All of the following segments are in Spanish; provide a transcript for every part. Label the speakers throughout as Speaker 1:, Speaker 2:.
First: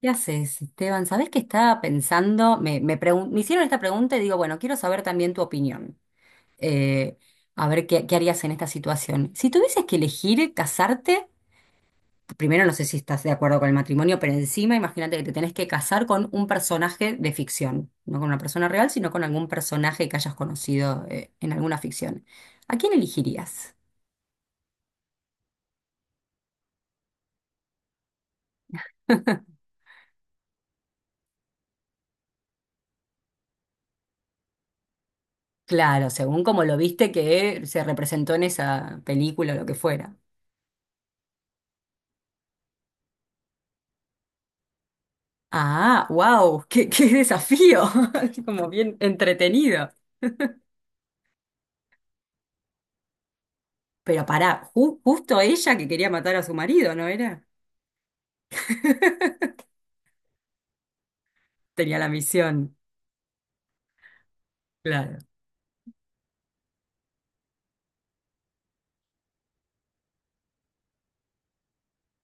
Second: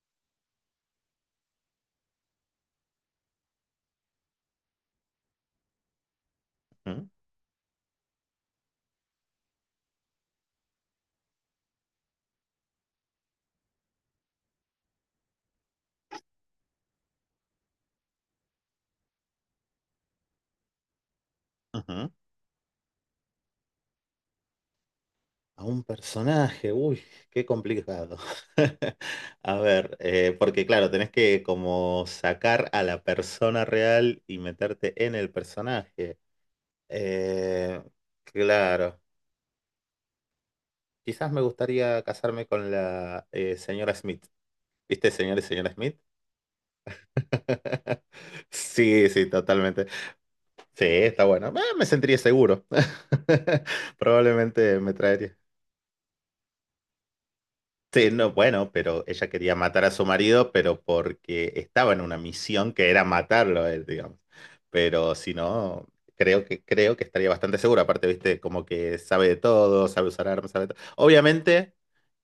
Speaker 1: ¿Qué haces, Esteban? ¿Sabés qué estaba pensando? Me hicieron esta pregunta y digo, bueno, quiero saber también tu opinión.
Speaker 2: Ujú,
Speaker 1: Eh, a ver qué harías en esta situación. Si tuvieses que elegir casarte, primero no sé si estás de acuerdo con el matrimonio, pero encima imagínate que te tenés que casar con un personaje de ficción, no con una persona real, sino con algún personaje que hayas conocido, en alguna
Speaker 2: ujú.
Speaker 1: ficción. ¿A quién elegirías?
Speaker 2: A un personaje, uy, qué complicado. A ver, porque claro, tenés que como sacar a la persona real y meterte en el
Speaker 1: Claro,
Speaker 2: personaje.
Speaker 1: según como lo viste que se
Speaker 2: Eh,
Speaker 1: representó en esa
Speaker 2: claro,
Speaker 1: película o lo que fuera.
Speaker 2: quizás me gustaría casarme con la señora Smith. ¿Viste, señor y señora Smith?
Speaker 1: Ah, wow, qué desafío, como bien
Speaker 2: Sí, sí, totalmente.
Speaker 1: entretenido.
Speaker 2: Sí, está bueno. Me sentiría seguro.
Speaker 1: Pero pará,
Speaker 2: Probablemente me traería.
Speaker 1: justo ella que quería matar a su marido, ¿no era?
Speaker 2: Sí, no, bueno, pero ella quería matar a su marido, pero porque estaba
Speaker 1: Tenía
Speaker 2: en
Speaker 1: la
Speaker 2: una misión
Speaker 1: misión,
Speaker 2: que era matarlo a él, digamos. Pero
Speaker 1: claro.
Speaker 2: si no, creo que estaría bastante segura. Aparte, viste, como que sabe de todo, sabe usar armas, sabe de todo. Obviamente,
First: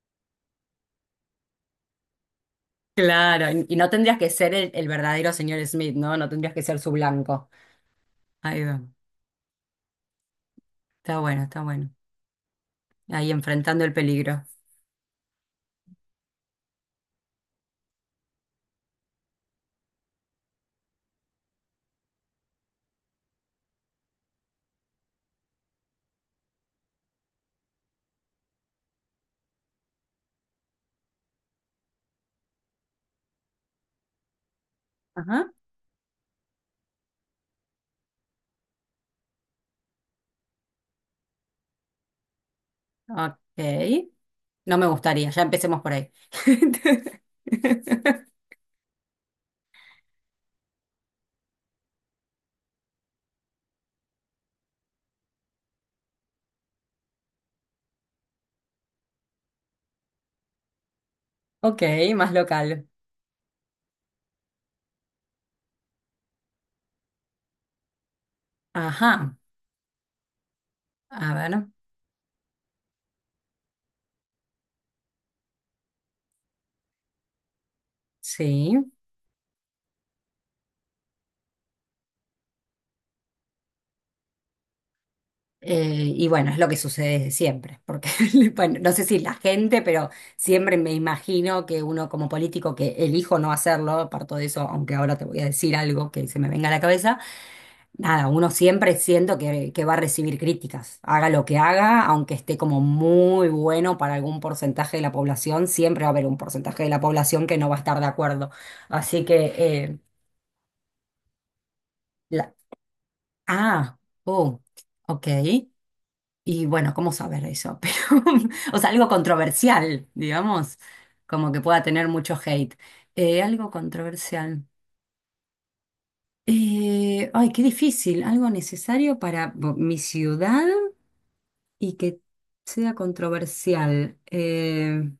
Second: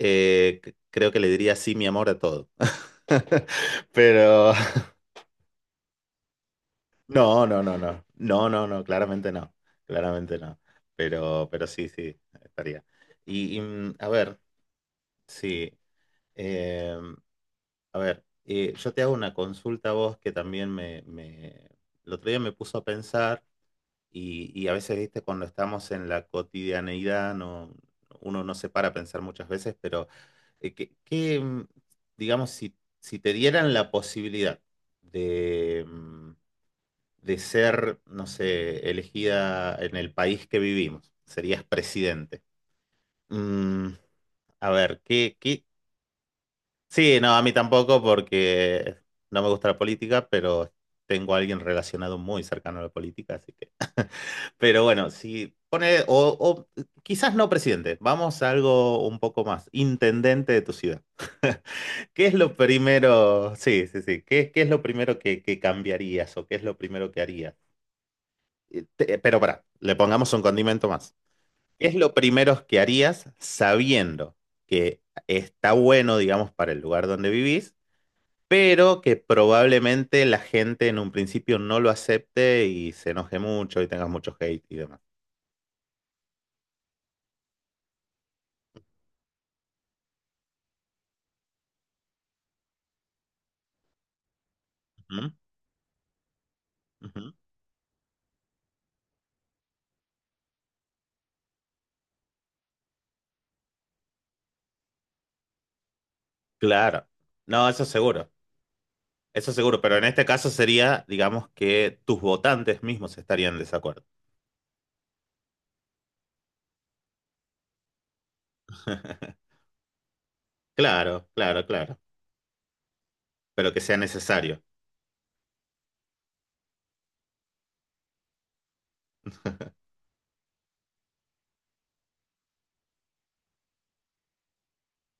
Speaker 2: creo que le diría sí, mi amor, a todo.
Speaker 1: Claro, y no tendrías que ser
Speaker 2: Pero
Speaker 1: el verdadero señor Smith, ¿no? No tendrías que ser su
Speaker 2: no,
Speaker 1: blanco.
Speaker 2: no, no, no. No,
Speaker 1: Ahí
Speaker 2: no,
Speaker 1: va.
Speaker 2: no, claramente no. Claramente no.
Speaker 1: Está bueno,
Speaker 2: Pero,
Speaker 1: está
Speaker 2: pero sí,
Speaker 1: bueno.
Speaker 2: sí, estaría.
Speaker 1: Ahí enfrentando el
Speaker 2: A ver,
Speaker 1: peligro.
Speaker 2: sí. em, A ver, yo te hago una consulta a vos que también el otro día me puso a pensar y a veces, viste, cuando estamos en la cotidianeidad, no, uno no se para a pensar muchas veces, pero eh, que, que, mm, digamos, si te dieran la posibilidad
Speaker 1: Ajá,
Speaker 2: de, mm, de ser, no sé, elegida en el país que vivimos, serías presidente. Mm,
Speaker 1: ok.
Speaker 2: a
Speaker 1: No me
Speaker 2: ver,
Speaker 1: gustaría,
Speaker 2: ¿qué,
Speaker 1: ya
Speaker 2: qué?
Speaker 1: empecemos por ahí.
Speaker 2: Sí, no, a mí tampoco porque no me gusta la política, pero tengo a alguien relacionado muy cercano a la política, así que... Pero bueno, si pone, o quizás no presidente, vamos a algo un poco más, intendente de tu ciudad.
Speaker 1: Ok,
Speaker 2: ¿Qué
Speaker 1: más
Speaker 2: es lo
Speaker 1: local.
Speaker 2: primero? Sí, sí, sí. ¿Qué es lo primero que cambiarías o qué es lo primero que harías?
Speaker 1: Ajá,
Speaker 2: Pero para, le pongamos un condimento más.
Speaker 1: a ver,
Speaker 2: ¿Qué es lo primero que harías sabiendo que está bueno, digamos, para el lugar donde vivís?
Speaker 1: sí.
Speaker 2: Pero que probablemente la gente en un principio no lo acepte y se enoje mucho y tengas mucho hate y demás.
Speaker 1: Y bueno, es lo que sucede siempre, porque bueno, no sé si la gente, pero siempre me imagino que uno como político que elijo no hacerlo, parto de eso, aunque ahora te
Speaker 2: Ujú,
Speaker 1: voy a decir algo que se me venga a la cabeza,
Speaker 2: ujú.
Speaker 1: nada, uno siempre siento que va a recibir críticas, haga lo que haga, aunque esté como muy bueno para algún porcentaje de la población, siempre va a haber un porcentaje de la
Speaker 2: Claro.
Speaker 1: población que no
Speaker 2: No,
Speaker 1: va a estar de acuerdo. Así
Speaker 2: eso
Speaker 1: que,
Speaker 2: seguro, pero en este caso sería, digamos, que tus
Speaker 1: la-
Speaker 2: votantes mismos estarían en
Speaker 1: ah,
Speaker 2: desacuerdo.
Speaker 1: oh, ok. Y bueno, ¿cómo saber eso? Pero, o sea, algo controversial, digamos,
Speaker 2: Claro,
Speaker 1: como que
Speaker 2: claro,
Speaker 1: pueda
Speaker 2: claro,
Speaker 1: tener mucho hate. Algo
Speaker 2: pero que sea necesario.
Speaker 1: controversial. Ay, qué difícil. Algo necesario para mi ciudad y que sea controversial.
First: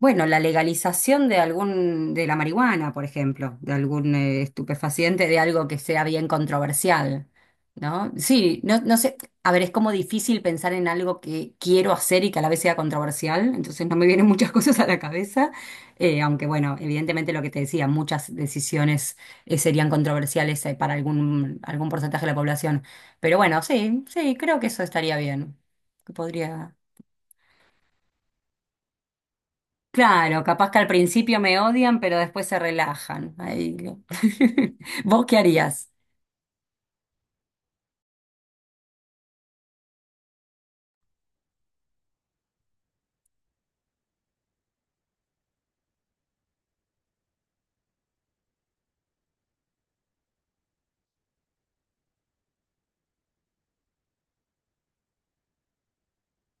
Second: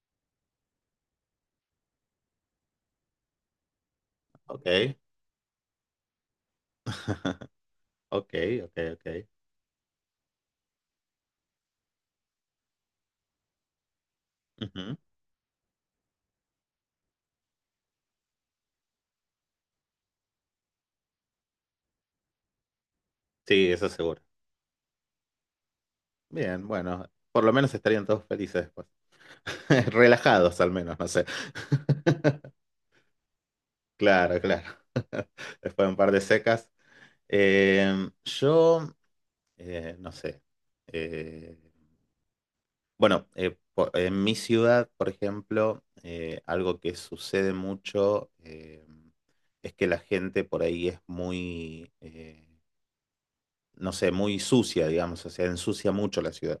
Speaker 1: Bueno, la legalización de la marihuana, por ejemplo, de algún
Speaker 2: Ok,
Speaker 1: estupefaciente, de algo que sea bien controversial, ¿no?
Speaker 2: ok,
Speaker 1: Sí,
Speaker 2: ok,
Speaker 1: no, no
Speaker 2: ok.
Speaker 1: sé, a ver, es como difícil pensar en algo que quiero hacer y que a la vez sea controversial, entonces no me vienen muchas cosas a
Speaker 2: Ujú.
Speaker 1: la cabeza, aunque bueno, evidentemente lo que te decía, muchas decisiones serían controversiales para algún porcentaje de la población, pero bueno,
Speaker 2: Sí, eso
Speaker 1: sí,
Speaker 2: seguro.
Speaker 1: sí, creo que eso estaría bien, que
Speaker 2: Bien,
Speaker 1: podría...
Speaker 2: bueno, por lo menos estarían todos felices después.
Speaker 1: Claro,
Speaker 2: Relajados
Speaker 1: capaz
Speaker 2: al
Speaker 1: que al
Speaker 2: menos, no sé.
Speaker 1: principio me odian, pero después se relajan. Ahí
Speaker 2: Claro, claro.
Speaker 1: ¿Vos qué
Speaker 2: Después de
Speaker 1: harías?
Speaker 2: un par de secas. Eh, yo, no sé. Eh, bueno, en mi ciudad, por ejemplo, algo que sucede mucho es que la gente por ahí es muy, no sé, muy sucia, digamos. O sea, ensucia mucho la ciudad.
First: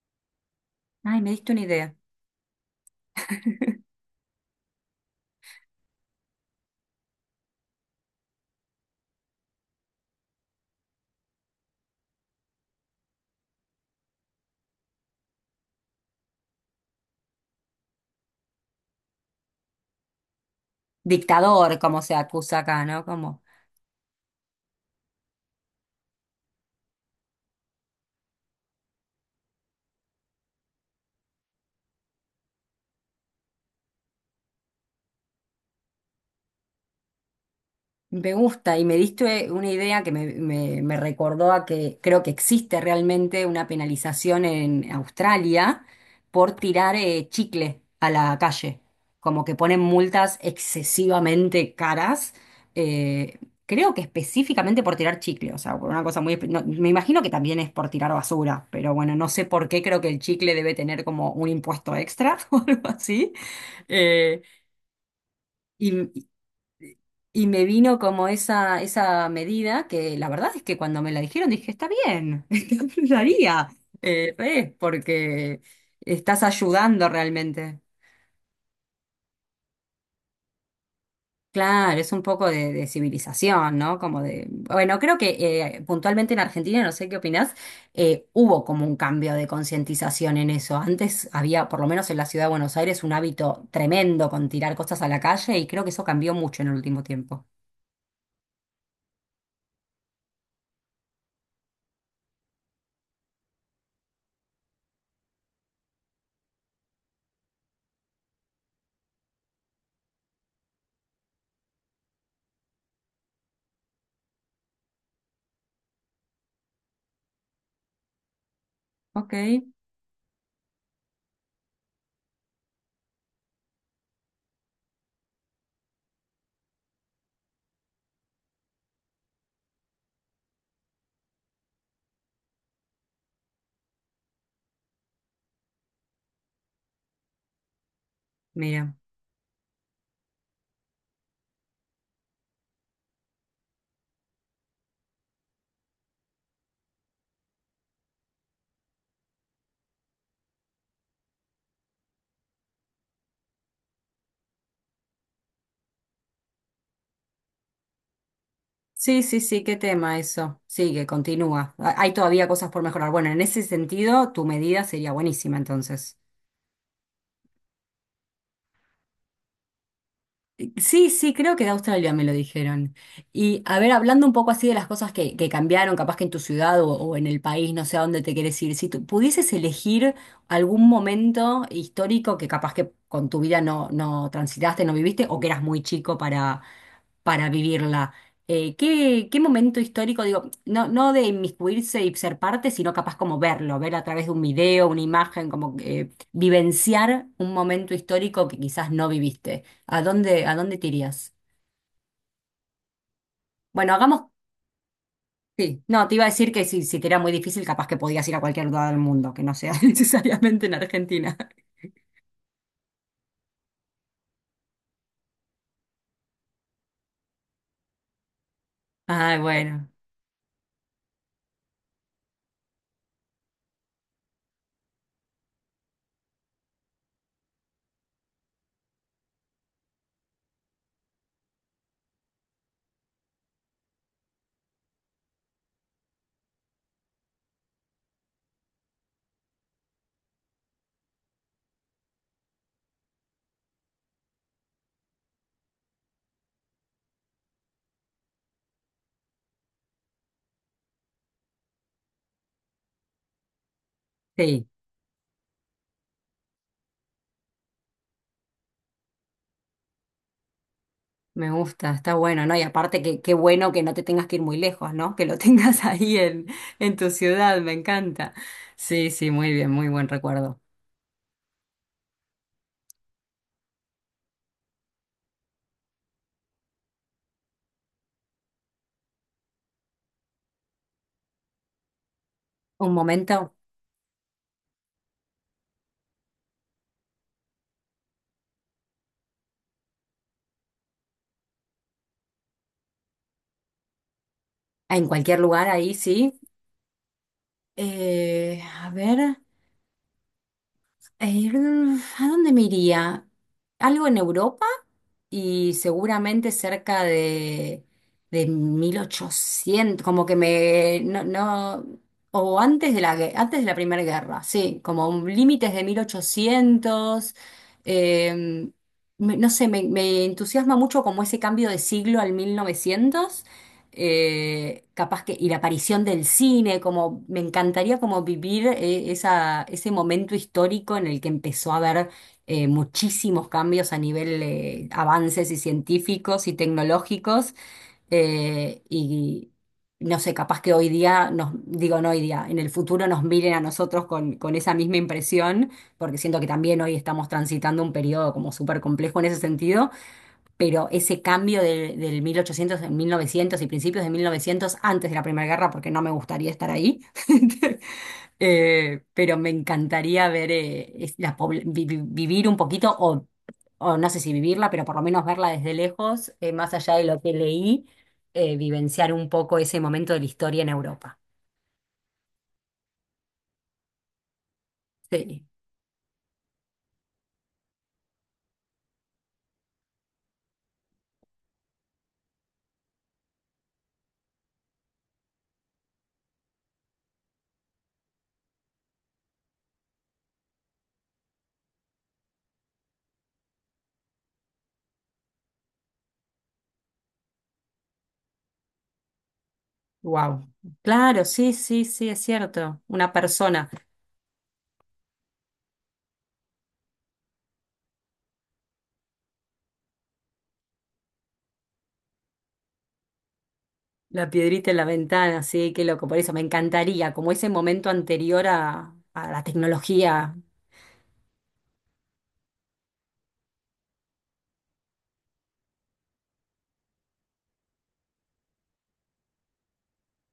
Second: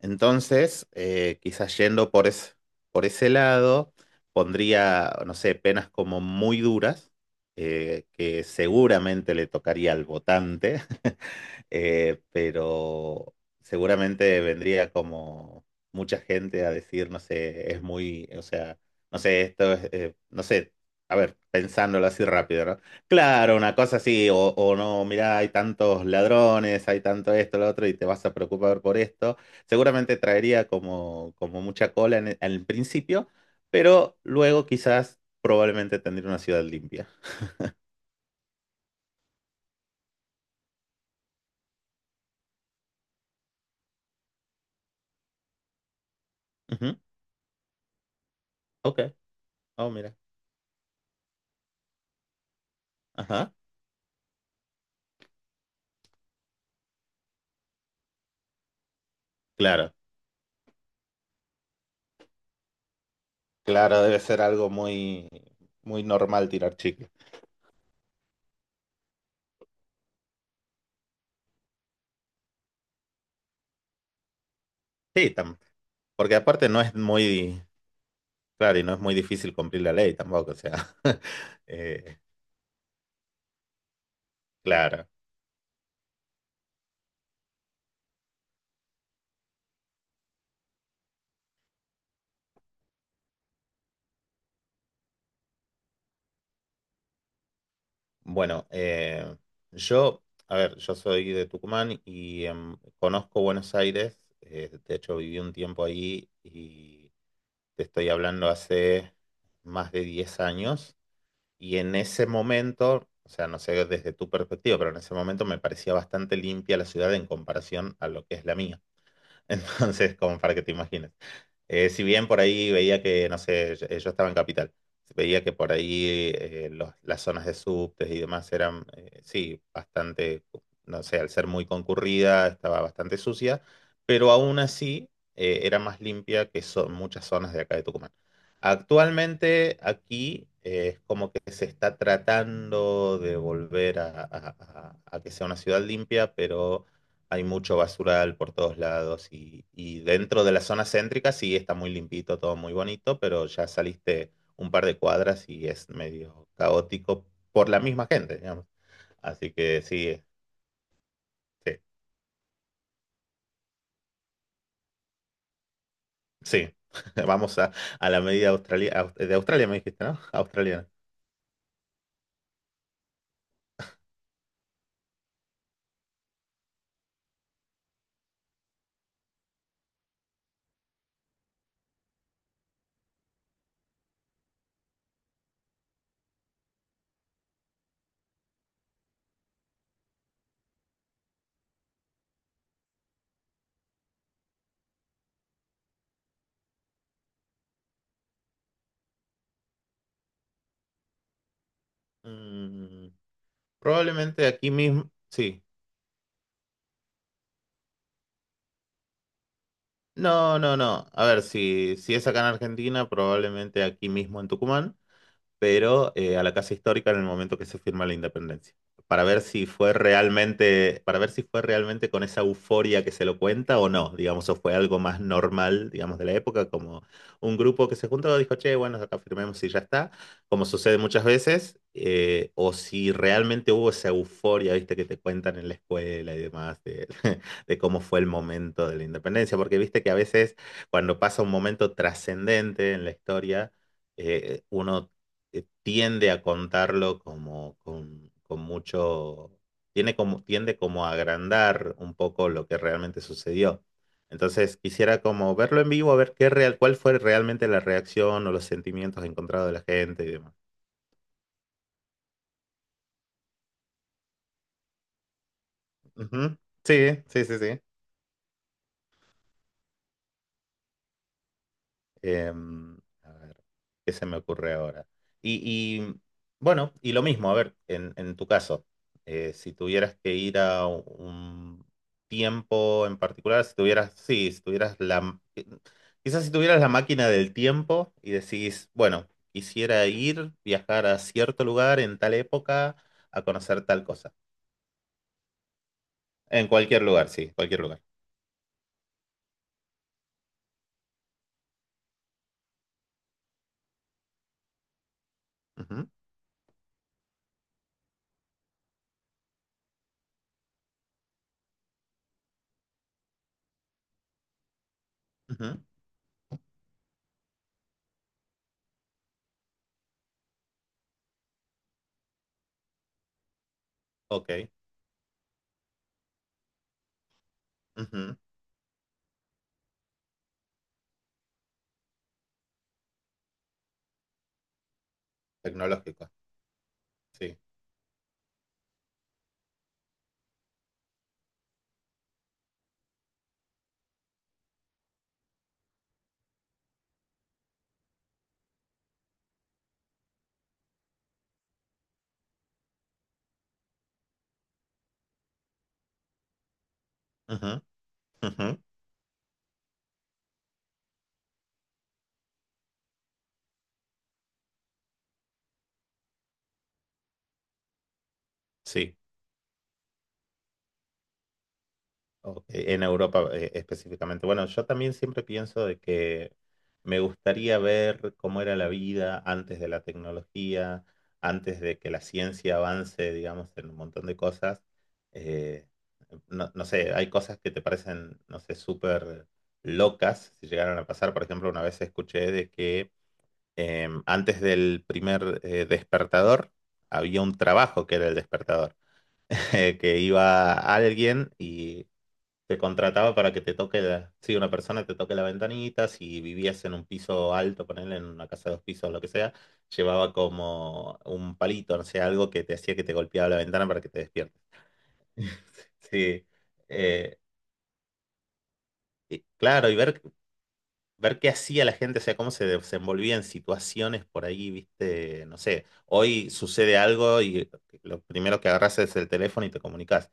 Speaker 2: Entonces,
Speaker 1: Ay, me diste una
Speaker 2: quizás
Speaker 1: idea.
Speaker 2: yendo por ese lado, pondría, no sé, penas como muy duras, que seguramente le tocaría al votante, pero seguramente vendría como mucha gente a decir, no sé, es muy, o sea, no sé, esto es, no sé, a ver,
Speaker 1: Dictador, como
Speaker 2: pensándolo
Speaker 1: se
Speaker 2: así
Speaker 1: acusa
Speaker 2: rápido, ¿no?
Speaker 1: acá, ¿no? Como.
Speaker 2: Claro, una cosa así, o no, mirá, hay tantos ladrones, hay tanto esto, lo otro, y te vas a preocupar por esto. Seguramente traería como mucha cola al principio, pero luego quizás probablemente tendría una ciudad limpia.
Speaker 1: Me gusta y me diste una idea que me recordó a que creo que existe realmente una penalización en Australia por tirar
Speaker 2: Ujú,
Speaker 1: chicle a la calle,
Speaker 2: ok,
Speaker 1: como que ponen
Speaker 2: oh, mira,
Speaker 1: multas excesivamente caras, eh,
Speaker 2: ajá.
Speaker 1: creo que específicamente por tirar chicle, o sea, por una cosa muy. No, me imagino que también es por tirar basura, pero bueno, no sé por qué
Speaker 2: Claro,
Speaker 1: creo que el chicle debe tener como un impuesto extra o algo así.
Speaker 2: claro, debe ser algo muy, muy
Speaker 1: Eh,
Speaker 2: normal tirar chicle.
Speaker 1: y me vino como esa medida que la verdad es que cuando me la dijeron dije, está bien, lo haría, re,
Speaker 2: Sí,
Speaker 1: porque
Speaker 2: porque
Speaker 1: estás
Speaker 2: aparte no es
Speaker 1: ayudando
Speaker 2: muy,
Speaker 1: realmente.
Speaker 2: claro, y no es muy difícil cumplir la ley tampoco, o sea,
Speaker 1: Claro, es
Speaker 2: eh,
Speaker 1: un poco de civilización, ¿no? Como de, bueno,
Speaker 2: claro.
Speaker 1: creo que puntualmente en Argentina, no sé qué opinás, hubo como un cambio de concientización en eso. Antes había, por lo menos en la ciudad de Buenos Aires, un hábito tremendo con tirar cosas a la calle y creo que eso cambió mucho en el último tiempo.
Speaker 2: Bueno, yo, a ver, yo soy de Tucumán y conozco Buenos Aires, de hecho viví un tiempo ahí y te estoy hablando hace más de 10 años. Y en ese momento, o sea, no sé desde tu perspectiva, pero en ese momento me parecía bastante limpia la ciudad en comparación a lo que es la mía.
Speaker 1: Ok,
Speaker 2: Entonces, como para que te imagines. Si bien por ahí veía que, no sé, yo estaba en Capital, veía que por ahí las zonas de subtes y demás eran, sí, bastante, no sé, al ser muy concurrida, estaba bastante sucia, pero aún así era más limpia que son muchas zonas de acá de Tucumán.
Speaker 1: mira.
Speaker 2: Actualmente aquí es como que se está tratando de volver a que sea una ciudad limpia, pero hay mucho basural por todos lados y dentro de la zona céntrica sí está muy limpito, todo muy bonito, pero ya saliste un par de cuadras y es medio caótico por la misma gente, digamos.
Speaker 1: Sí, sí,
Speaker 2: Así
Speaker 1: sí, qué
Speaker 2: que
Speaker 1: tema
Speaker 2: sí,
Speaker 1: eso. Sí, que continúa.
Speaker 2: sí,
Speaker 1: Hay todavía cosas por mejorar. Bueno, en ese sentido, tu medida sería buenísima entonces.
Speaker 2: sí. Vamos a la medida australia, de Australia, me dijiste, ¿no? Australiana.
Speaker 1: Sí, sí, creo que de Australia me lo dijeron. Y a ver, hablando un poco así de las cosas que cambiaron, capaz que en tu ciudad o en el país, no sé a dónde te quieres ir, si tú pudieses elegir algún momento histórico que capaz que con tu vida no, no transitaste, no viviste, o que eras muy chico para vivirla. ¿Qué momento histórico, digo, no, no de inmiscuirse y ser parte, sino capaz como verlo, ver a través de un video, una imagen, como vivenciar un momento histórico que quizás no viviste? ¿A dónde te irías?
Speaker 2: Mm,
Speaker 1: Bueno, hagamos.
Speaker 2: Probablemente aquí mismo, sí.
Speaker 1: Sí, no, te iba a decir que si te era muy difícil, capaz que podías ir a cualquier lugar del mundo, que no sea
Speaker 2: No,
Speaker 1: necesariamente en
Speaker 2: no, no. A
Speaker 1: Argentina.
Speaker 2: ver, si es acá en Argentina, probablemente aquí mismo en Tucumán. Pero a la Casa Histórica en el momento que se firma la independencia,
Speaker 1: Ah, bueno,
Speaker 2: para ver si fue realmente con esa euforia que se lo cuenta o no, digamos, o fue algo más normal, digamos, de la época, como un grupo que se juntó, dijo, che, bueno, acá firmemos y ya está, como sucede muchas veces, o si realmente hubo esa euforia, viste, que te cuentan en la escuela y demás, de, de cómo fue el momento de la independencia, porque viste que a veces cuando pasa un momento trascendente en la historia, uno tiende a contarlo como con, mucho, tiende como a agrandar un poco lo que realmente sucedió.
Speaker 1: sí.
Speaker 2: Entonces quisiera como verlo en vivo, a ver cuál fue realmente la reacción o los sentimientos encontrados de la gente y demás.
Speaker 1: Me gusta, está bueno, ¿no? Y aparte que qué bueno que no te tengas que ir muy lejos, ¿no? Que lo tengas ahí en,
Speaker 2: Ujú.
Speaker 1: en
Speaker 2: Sí,
Speaker 1: tu
Speaker 2: sí, sí,
Speaker 1: ciudad, me
Speaker 2: sí.
Speaker 1: encanta. Sí, sí, muy bien, muy buen recuerdo.
Speaker 2: Em, a ver, ¿qué se me ocurre ahora? Y, y, bueno, y lo mismo, a ver, en tu caso, si tuvieras que ir a un
Speaker 1: Un
Speaker 2: tiempo en
Speaker 1: momento,
Speaker 2: particular, sí, quizás si tuvieras la máquina del tiempo y decís, bueno, quisiera viajar a cierto lugar en tal época a conocer tal cosa.
Speaker 1: en cualquier lugar ahí, sí.
Speaker 2: En cualquier lugar, sí, cualquier lugar.
Speaker 1: A ver, eh, ¿a dónde me iría? ¿Algo en Europa? Y
Speaker 2: Ujú,
Speaker 1: seguramente cerca de 1800 como que me, no, no, o antes de la Primera Guerra, sí, como límites
Speaker 2: ujú,
Speaker 1: de 1800. Eh, me- no sé, me entusiasma mucho como ese cambio de siglo al 1900.
Speaker 2: ok,
Speaker 1: Capaz que, y la aparición del cine, como me encantaría como
Speaker 2: ujú,
Speaker 1: vivir ese momento histórico en el que empezó a haber muchísimos cambios a nivel avances y
Speaker 2: tecnológico,
Speaker 1: científicos y tecnológicos,
Speaker 2: sí.
Speaker 1: y no sé, capaz que hoy día nos, digo no hoy día, en el futuro nos miren a nosotros con esa misma impresión, porque siento que también hoy estamos transitando un periodo como súper complejo en ese sentido, pero ese cambio del 1800 en 1900 y principios de 1900 antes de la Primera Guerra, porque no me gustaría estar ahí,
Speaker 2: Ujú, ujú,
Speaker 1: pero me encantaría ver, es- la pobl- vi- vi- vivir un poquito, o no sé si vivirla, pero por lo menos verla desde lejos, más allá de lo que leí, vivenciar
Speaker 2: sí.
Speaker 1: un poco ese momento de la historia en Europa.
Speaker 2: Ok, en Europa específicamente. Bueno, yo también siempre
Speaker 1: Sí,
Speaker 2: pienso de que me gustaría ver cómo era la vida antes de la tecnología, antes de que la ciencia avance, digamos, en un montón de cosas. Eh, no, no sé, hay cosas que te parecen, no sé, súper locas si llegaron a pasar. Por ejemplo, una vez escuché de que antes del primer despertador había un trabajo que era el despertador que
Speaker 1: wow.
Speaker 2: iba
Speaker 1: Claro,
Speaker 2: alguien
Speaker 1: sí, sí,
Speaker 2: y
Speaker 1: sí, es
Speaker 2: te
Speaker 1: cierto. Una
Speaker 2: contrataba para que
Speaker 1: persona.
Speaker 2: te toque la, sí, una persona te toque la ventanita, si vivías en un piso alto, ponerle en una casa de dos pisos, lo que sea, llevaba como un palito, no sé, algo que te hacía que te golpeaba la ventana para que te
Speaker 1: La
Speaker 2: despiertes.
Speaker 1: piedrita en la ventana, sí, qué loco, por eso me
Speaker 2: Sí,
Speaker 1: encantaría, como
Speaker 2: eh,
Speaker 1: ese momento anterior a la
Speaker 2: y claro, y
Speaker 1: tecnología.
Speaker 2: ver qué hacía la gente, o sea, cómo se desenvolvía en situaciones por ahí, viste, no sé, hoy sucede algo y lo primero que agarras es el teléfono y te comunicas.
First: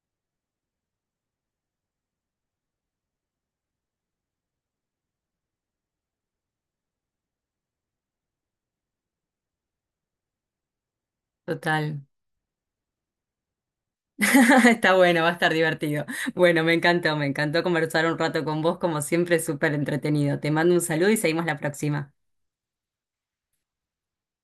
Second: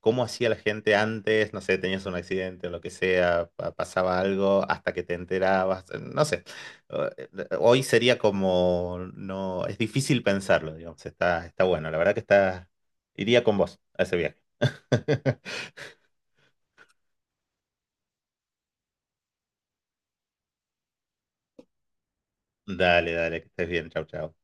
Speaker 2: Cómo hacía la gente antes, no sé, tenías un accidente o lo que sea, pasaba algo hasta que te enterabas, no sé. Eh, Hoy sería como, no, es difícil pensarlo, digamos, está bueno, la
Speaker 1: Total.
Speaker 2: verdad que iría con vos a ese viaje.
Speaker 1: Está bueno, va a estar divertido. Bueno, me encantó conversar un rato con vos, como siempre, súper entretenido. Te mando un saludo y seguimos la próxima.
Speaker 2: Dale, dale, que estés bien, chau, chau.